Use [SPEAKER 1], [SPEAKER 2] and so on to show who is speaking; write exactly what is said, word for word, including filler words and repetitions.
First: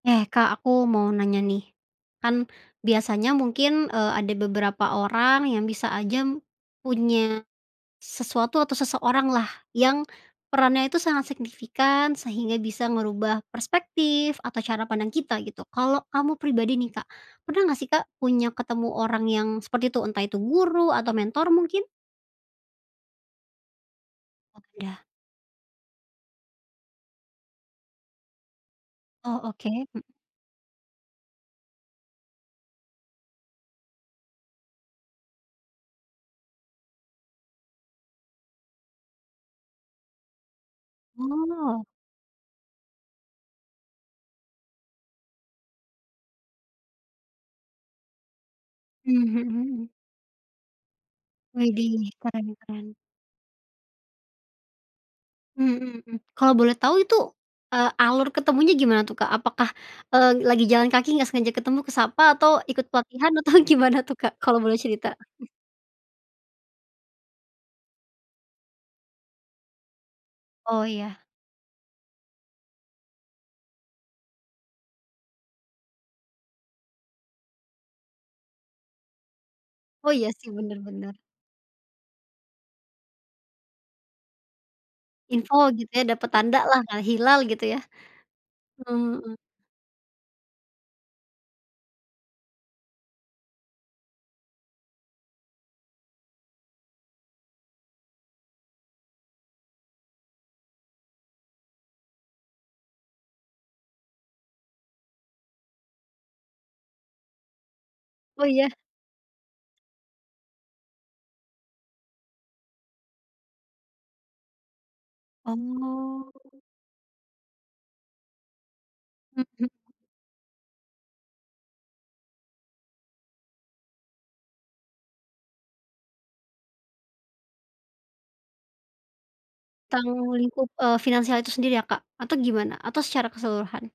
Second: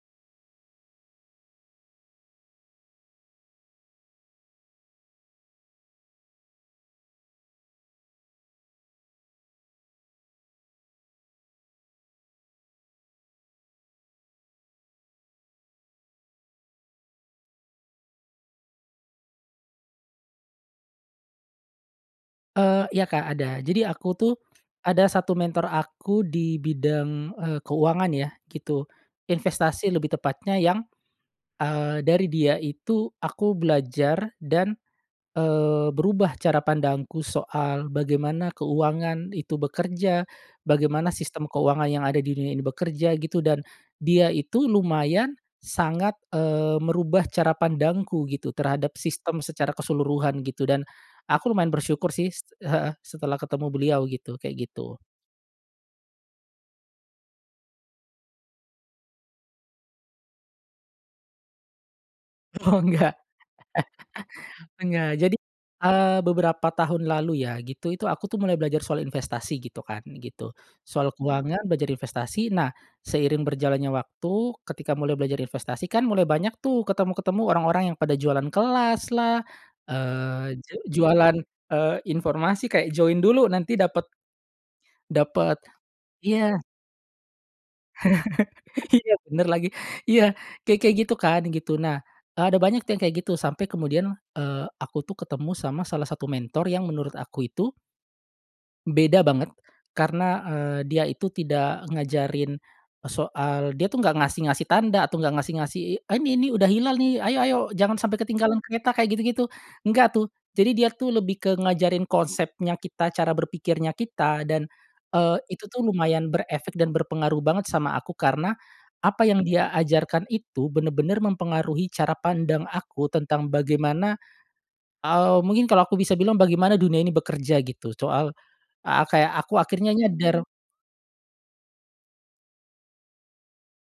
[SPEAKER 1] Eh, Kak aku mau nanya nih, kan biasanya mungkin, eee, ada beberapa orang yang bisa aja, punya, sesuatu atau seseoranglah yang, perannya itu sangat signifikan sehingga bisa ngerubah perspektif atau cara pandang kita gitu kalau kamu pribadi nih Kak pernah nggak sih Kak punya ketemu orang yang seperti itu? Entah itu guru atau mentor mungkin?
[SPEAKER 2] Eee, iya Kak ada jadi aku tuh,
[SPEAKER 1] Oh iya.
[SPEAKER 2] ada satu mentor aku di bidang, eee, keuangan ya gitu,
[SPEAKER 1] Oh oke,
[SPEAKER 2] investasi
[SPEAKER 1] mhm.
[SPEAKER 2] lebih tepatnya yang, eee, dari dia itu aku belajar dan, eee, berubah cara pandangku soal bagaimana keuangan itu bekerja, bagaimana sistem
[SPEAKER 1] Oh.
[SPEAKER 2] keuangan yang ada di dunia ini bekerja gitu dan, dia itu lumayan sangat, eee, merubah cara pandangku gitu terhadap
[SPEAKER 1] Mmm,
[SPEAKER 2] sistem secara
[SPEAKER 1] mhm.
[SPEAKER 2] keseluruhan gitu dan, aku lumayan
[SPEAKER 1] Widih
[SPEAKER 2] bersyukur sih,
[SPEAKER 1] keren
[SPEAKER 2] heeh,
[SPEAKER 1] keren.
[SPEAKER 2] setelah ketemu beliau gitu kayak gitu.
[SPEAKER 1] Mmm, mhm mhm, kalau boleh tahu itu, eee, alur ketemunya gimana tuh, Kak? Apakah, eee, lagi jalan kaki nggak sengaja ketemu ke sapa atau
[SPEAKER 2] Oh
[SPEAKER 1] ikut
[SPEAKER 2] enggak,
[SPEAKER 1] pelatihan atau gimana tuh, Kak? Kalau boleh
[SPEAKER 2] enggak
[SPEAKER 1] cerita.
[SPEAKER 2] jadi, eee, beberapa tahun lalu ya gitu itu aku tuh mulai belajar soal investasi gitu kan gitu,
[SPEAKER 1] Oh
[SPEAKER 2] soal
[SPEAKER 1] iya.
[SPEAKER 2] keuangan belajar investasi nah seiring berjalannya waktu ketika mulai belajar investasi kan mulai banyak tuh ketemu-ketemu orang-orang yang pada jualan kelaslah,
[SPEAKER 1] Oh iya sih
[SPEAKER 2] eee, je
[SPEAKER 1] bener bener.
[SPEAKER 2] jualan, eee, informasi kayak join dulu nanti dapet
[SPEAKER 1] Info
[SPEAKER 2] Dapet,
[SPEAKER 1] gitu ya dapet tanda
[SPEAKER 2] iya.
[SPEAKER 1] lah ngal hilal gitu ya, mmm,
[SPEAKER 2] Iya
[SPEAKER 1] mhm.
[SPEAKER 2] bener lagi iya kayak kayak gitu kan gitu nah, eee, ada banyak tuh yang kayak gitu sampai kemudian, eee, aku tuh ketemu sama salah satu mentor yang menurut aku itu beda banget karena, eee, dia itu tidak ngajarin, soal dia tuh gak ngasih ngasih tanda atau gak ngasih ngasih, eee, "Ini nih udah hilal nih ayo ayo jangan sampai
[SPEAKER 1] Oh
[SPEAKER 2] ketinggalan
[SPEAKER 1] iya.
[SPEAKER 2] kereta" kayak gitu-gitu enggak tuh jadi dia tuh lebih ke ngajarin konsepnya kita cara berpikirnya kita dan, eee, itu tuh lumayan
[SPEAKER 1] Oh.
[SPEAKER 2] berefek dan berpengaruh banget sama aku karena, apa yang
[SPEAKER 1] Mhm.
[SPEAKER 2] dia ajarkan itu bener-bener mempengaruhi cara pandang aku tentang bagaimana, eee, mungkin kalo aku bisa bilang bagaimana dunia ini bekerja gitu soal, eee, kayak aku akhirnya
[SPEAKER 1] Tentang
[SPEAKER 2] nyadar.
[SPEAKER 1] lingkup, eee, finansial itu sendiri ya Kak atau gimana? Atau secara keseluruhan?